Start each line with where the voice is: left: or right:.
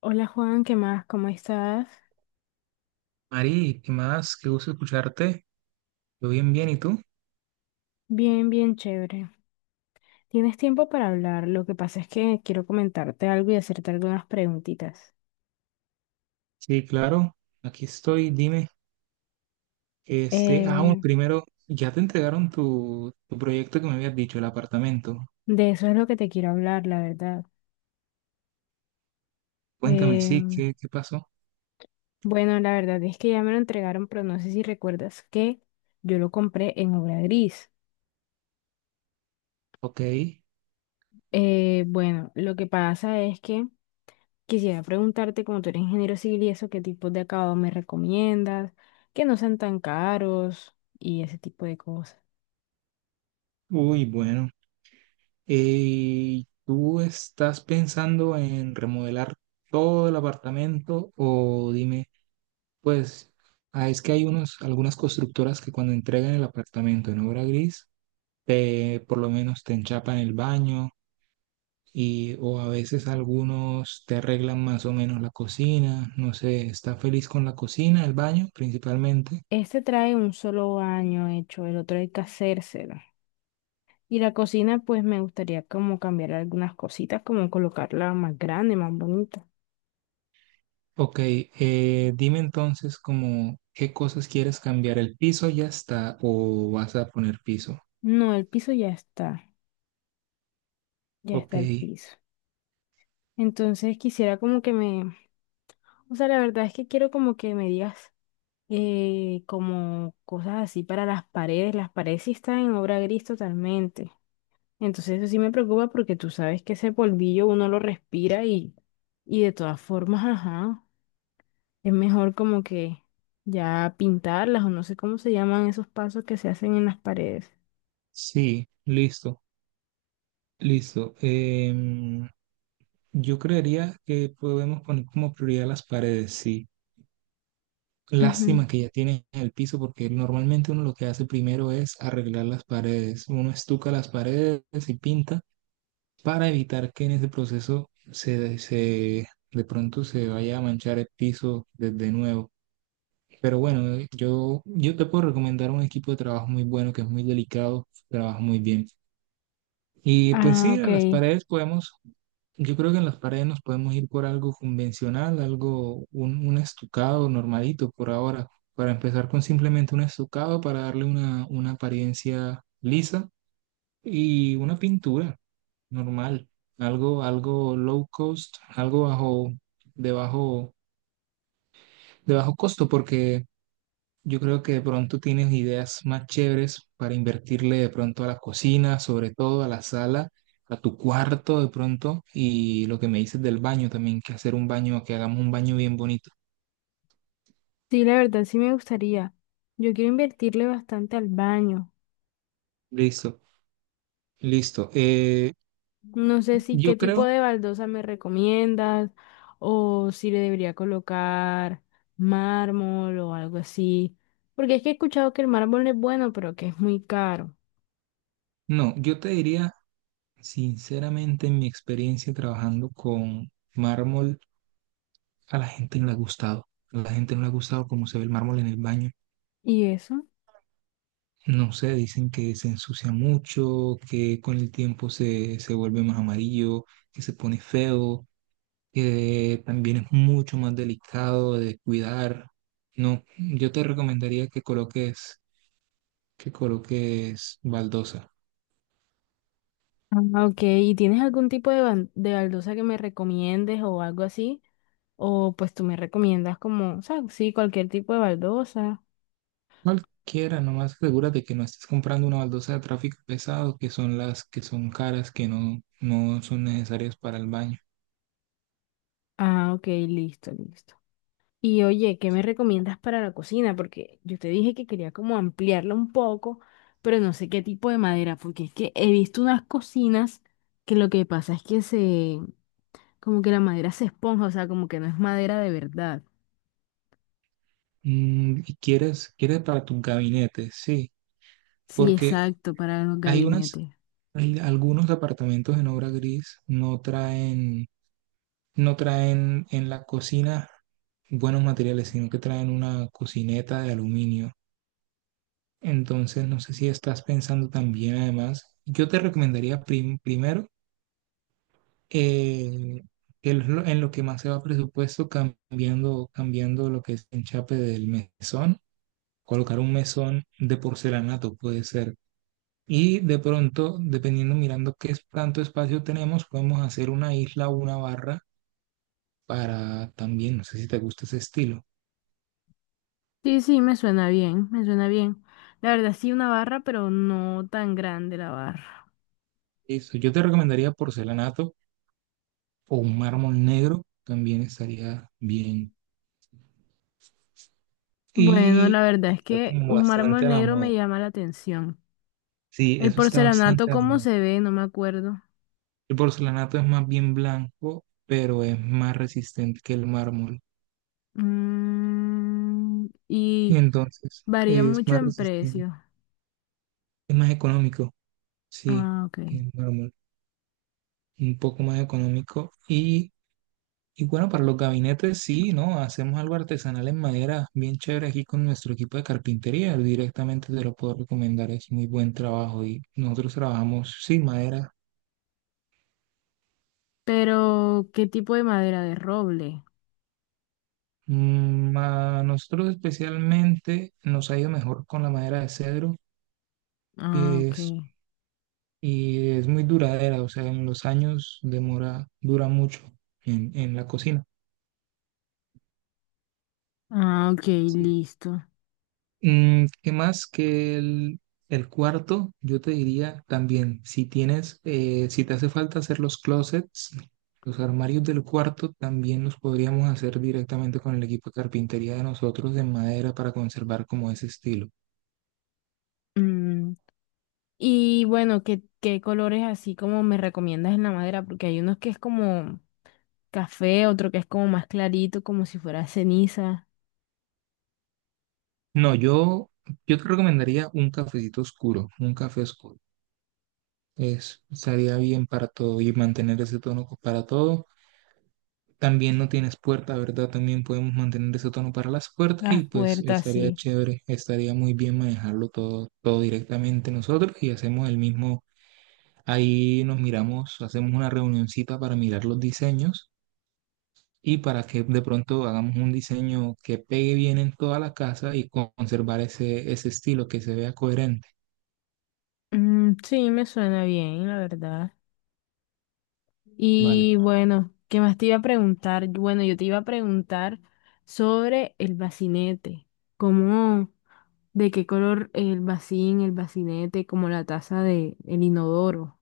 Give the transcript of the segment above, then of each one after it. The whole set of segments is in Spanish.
left: Hola Juan, ¿qué más? ¿Cómo estás?
right: Mari, ¿qué más? Qué gusto escucharte. Yo bien, bien, ¿y tú?
left: Bien, bien chévere. ¿Tienes tiempo para hablar? Lo que pasa es que quiero comentarte algo y hacerte algunas preguntitas.
right: Sí, claro, aquí estoy, dime. Este, bueno,
left: Eh,
right: primero, ya te entregaron tu proyecto que me habías dicho, el apartamento.
left: de eso es lo que te quiero hablar, la verdad.
right: Cuéntame, sí,
left: Eh,
right: ¿qué pasó?
left: bueno, la verdad es que ya me lo entregaron, pero no sé si recuerdas que yo lo compré en obra gris.
right: Ok,
left: Bueno, lo que pasa es que quisiera preguntarte, como tú eres ingeniero civil y eso, ¿qué tipos de acabado me recomiendas? Que no sean tan caros y ese tipo de cosas.
right: uy, bueno. ¿Tú estás pensando en remodelar todo el apartamento o dime, pues, es que hay algunas constructoras que cuando entregan el apartamento en obra gris, te, por lo menos te enchapan el baño y o a veces algunos te arreglan más o menos la cocina, no sé? ¿Está feliz con la cocina, el baño principalmente?
left: Este trae un solo baño hecho, el otro hay que hacérselo. Y la cocina, pues me gustaría como cambiar algunas cositas, como colocarla más grande, más bonita.
right: Ok, dime entonces como qué cosas quieres cambiar, el piso ya está o vas a poner piso.
left: No, el piso ya
right: Ok,
left: está el piso. Entonces quisiera como que me, o sea, la verdad es que quiero como que me digas como cosas así para las paredes. Las paredes sí están en obra gris totalmente. Entonces eso sí me preocupa porque tú sabes que ese polvillo uno lo respira y de todas formas, ajá. Es mejor como que ya pintarlas o no sé cómo se llaman esos pasos que se hacen en las paredes.
right: sí, listo, listo. Yo creería que podemos poner como prioridad las paredes, sí.
left: Ujú.
right: Lástima que ya tiene el piso, porque normalmente uno lo que hace primero es arreglar las paredes. Uno estuca las paredes y pinta para evitar que en ese proceso se de pronto se vaya a manchar el piso desde nuevo. Pero bueno, yo te puedo recomendar un equipo de trabajo muy bueno, que es muy delicado, trabaja muy bien. Y pues
left: Ah,
right: sí,
left: ok.
right: a las paredes podemos, yo creo que en las paredes nos podemos ir por algo convencional, algo, un estucado normalito por ahora, para empezar con simplemente un estucado para darle una apariencia lisa y una pintura normal, algo, algo low cost, algo bajo, de bajo, de bajo costo, porque yo creo que de pronto tienes ideas más chéveres para invertirle de pronto a la cocina, sobre todo a la sala, a tu cuarto de pronto, y lo que me dices del baño también, que hacer un baño, que hagamos un baño bien bonito.
left: Sí, la verdad sí me gustaría. Yo quiero invertirle bastante al baño.
right: Listo, listo.
left: No sé si
right: Yo
left: qué tipo
right: creo,
left: de baldosa me recomiendas o si le debería colocar mármol o algo así. Porque es que he escuchado que el mármol es bueno, pero que es muy caro.
right: no, yo te diría sinceramente, en mi experiencia trabajando con mármol, a la gente no le ha gustado. A la gente no le ha gustado cómo se ve el mármol en el baño.
left: ¿Y eso?
right: No sé, dicen que se ensucia mucho, que con el tiempo se vuelve más amarillo, que se pone feo, que también es mucho más delicado de cuidar. No, yo te recomendaría que coloques baldosa.
left: Ah, ok, ¿y tienes algún tipo de, de baldosa que me recomiendes o algo así? O pues tú me recomiendas como, o sea, sí, cualquier tipo de baldosa.
right: Cualquiera, nomás asegúrate que no estés comprando una baldosa de tráfico pesado, que son las que son caras, que no, no son necesarias para el baño.
left: Ah, ok, listo, listo. Y oye, ¿qué me recomiendas para la cocina? Porque yo te dije que quería como ampliarla un poco, pero no sé qué tipo de madera, porque es que he visto unas cocinas que lo que pasa es que se, como que la madera se esponja, o sea, como que no es madera de verdad.
right: Mm, y quieres para tus gabinetes, sí,
left: Sí,
right: porque
left: exacto, para los
right: hay unas.
left: gabinetes.
right: Algunos departamentos en obra gris no traen en la cocina buenos materiales, sino que traen una cocineta de aluminio. Entonces, no sé si estás pensando también, además, yo te recomendaría primero, eh, que es lo- en lo que más se va presupuesto, cambiando lo que es el enchape del mesón, colocar un mesón de porcelanato, puede ser. Y de pronto, dependiendo, mirando tanto espacio tenemos, podemos hacer una isla o una barra, para también, no sé si te gusta ese estilo.
left: Sí, sí, me suena bien, me suena bien. La verdad sí una barra, pero no tan grande la barra.
right: Eso, yo te recomendaría porcelanato o un mármol negro, también estaría bien.
left: Bueno,
right: Y
left: la verdad es
right: está
left: que
right: como
left: un mármol
right: bastante a la
left: negro me
right: moda.
left: llama la atención.
right: Sí,
left: El
right: eso está
left: porcelanato,
right: bastante a la
left: ¿cómo
right: moda.
left: se ve? No me acuerdo.
right: El porcelanato es más bien blanco, pero es más resistente que el mármol.
left: Mm,
right: Y
left: y
right: entonces
left: varía
right: es
left: mucho
right: más
left: en
right: resistente,
left: precio.
right: es más económico, sí,
left: Ah, ok.
right: que el mármol. Un poco más económico. Y bueno, para los gabinetes sí, ¿no? Hacemos algo artesanal en madera, bien chévere, aquí con nuestro equipo de carpintería. Directamente te lo puedo recomendar, es muy buen trabajo. Y nosotros trabajamos sin madera.
left: Pero, ¿qué tipo de madera? De roble.
right: A nosotros especialmente nos ha ido mejor con la madera de cedro,
left: Ah,
right: que
left: ok.
right: es, y es muy duradera, o sea, en los años demora, dura mucho en la cocina.
left: Ah, ok,
right: Sí.
left: listo.
right: ¿Qué más? Que el cuarto. Yo te diría también, si te hace falta hacer los closets, los armarios del cuarto también los podríamos hacer directamente con el equipo de carpintería de nosotros, de madera, para conservar como ese estilo.
left: Mm, y bueno, ¿qué, qué colores así como me recomiendas en la madera? Porque hay unos que es como café, otro que es como más clarito, como si fuera ceniza.
right: No, yo te recomendaría un cafecito oscuro, un café oscuro. Estaría bien para todo y mantener ese tono para todo. También no tienes puerta, ¿verdad? También podemos mantener ese tono para las puertas
left: Las
right: y pues
left: puertas,
right: estaría
left: sí.
right: chévere, estaría muy bien manejarlo todo, todo directamente nosotros, y hacemos el mismo, ahí nos miramos, hacemos una reunioncita para mirar los diseños y para que de pronto hagamos un diseño que pegue bien en toda la casa y con- conservar ese, ese estilo, que se vea coherente,
left: Mm, sí, me suena bien, la verdad.
right: ¿vale?
left: Y bueno, ¿qué más te iba a preguntar? Bueno, yo te iba a preguntar sobre el bacinete. ¿Cómo, de qué color el bacín, el bacinete, como la taza de el inodoro?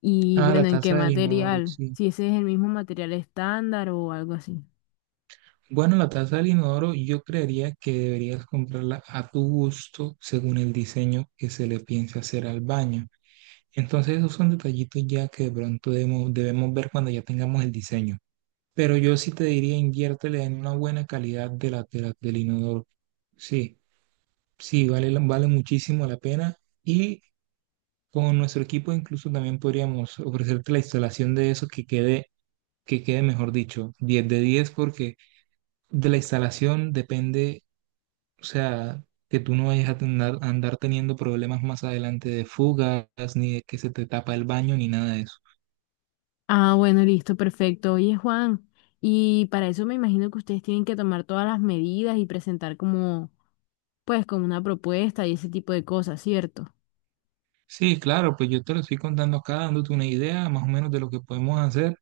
left: Y
right: Ah, la
left: bueno, ¿en qué
right: taza del inodoro,
left: material?
right: sí.
left: Si ese es el mismo material estándar o algo así.
right: Bueno, la taza del inodoro yo creería que deberías comprarla a tu gusto según el diseño que se le piense hacer al baño. Entonces esos son detallitos ya, que de pronto debemos ver cuando ya tengamos el diseño. Pero yo sí te diría, inviértele en una buena calidad de la, del inodoro. Sí, sí, vale, vale muchísimo la pena. Y con nuestro equipo incluso también podríamos ofrecerte la instalación de eso, que quede, mejor dicho, 10 de 10, porque de la instalación depende. O sea, que tú no vayas a andar teniendo problemas más adelante de fugas, ni de que se te tapa el baño, ni nada de eso.
left: Ah, bueno, listo, perfecto. Oye, Juan, y para eso me imagino que ustedes tienen que tomar todas las medidas y presentar como, pues, como una propuesta y ese tipo de cosas, ¿cierto?
right: Sí, claro, pues yo te lo estoy contando acá, dándote una idea más o menos de lo que podemos hacer,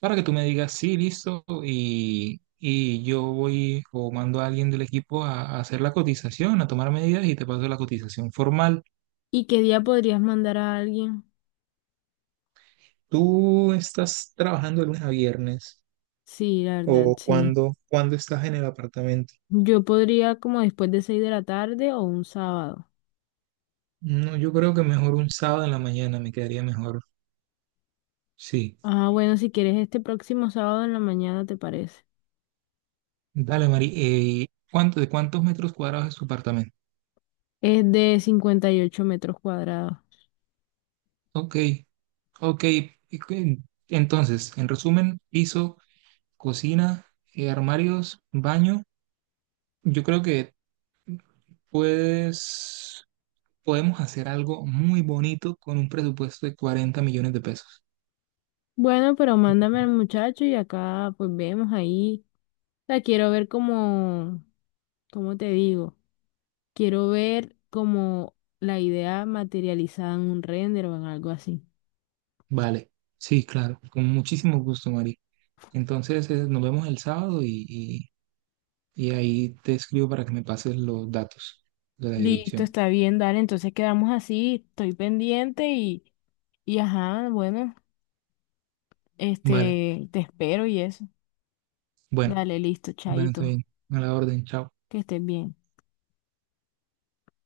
right: para que tú me digas, sí, listo, y yo voy o mando a alguien del equipo a hacer la cotización, a tomar medidas, y te paso la cotización formal.
left: ¿Y qué día podrías mandar a alguien?
right: ¿Tú estás trabajando de lunes a viernes,
left: Sí, la verdad,
right: o
left: sí.
right: cuándo estás en el apartamento?
left: Yo podría como después de 6 de la tarde o un sábado.
right: No, yo creo que mejor un sábado en la mañana me quedaría mejor. Sí,
left: Ah, bueno, si quieres este próximo sábado en la mañana, ¿te parece?
right: dale, Mari. De cuántos metros cuadrados es tu apartamento?
left: Es de 58 metros cuadrados.
right: Ok, ok. y cu- Entonces, en resumen, piso, cocina, armarios, baño. Yo creo que puedes, podemos hacer algo muy bonito con un presupuesto de 40 millones de pesos.
left: Bueno, pero mándame al muchacho y acá pues vemos ahí. La quiero ver como, ¿cómo te digo? Quiero ver como la idea materializada en un render o en algo así.
right: Vale, sí, claro, con muchísimo gusto, Mari. Entonces, nos vemos el sábado y ahí te escribo para que me pases los datos de la
left: Listo,
right: dirección.
left: está bien, dale, entonces quedamos así, estoy pendiente y ajá, bueno,
right: Vale,
left: este, te espero y eso.
right: bueno.
left: Dale, listo,
right: Bueno,
left: chaito,
right: está bien. A la orden, chao.
left: que estés bien.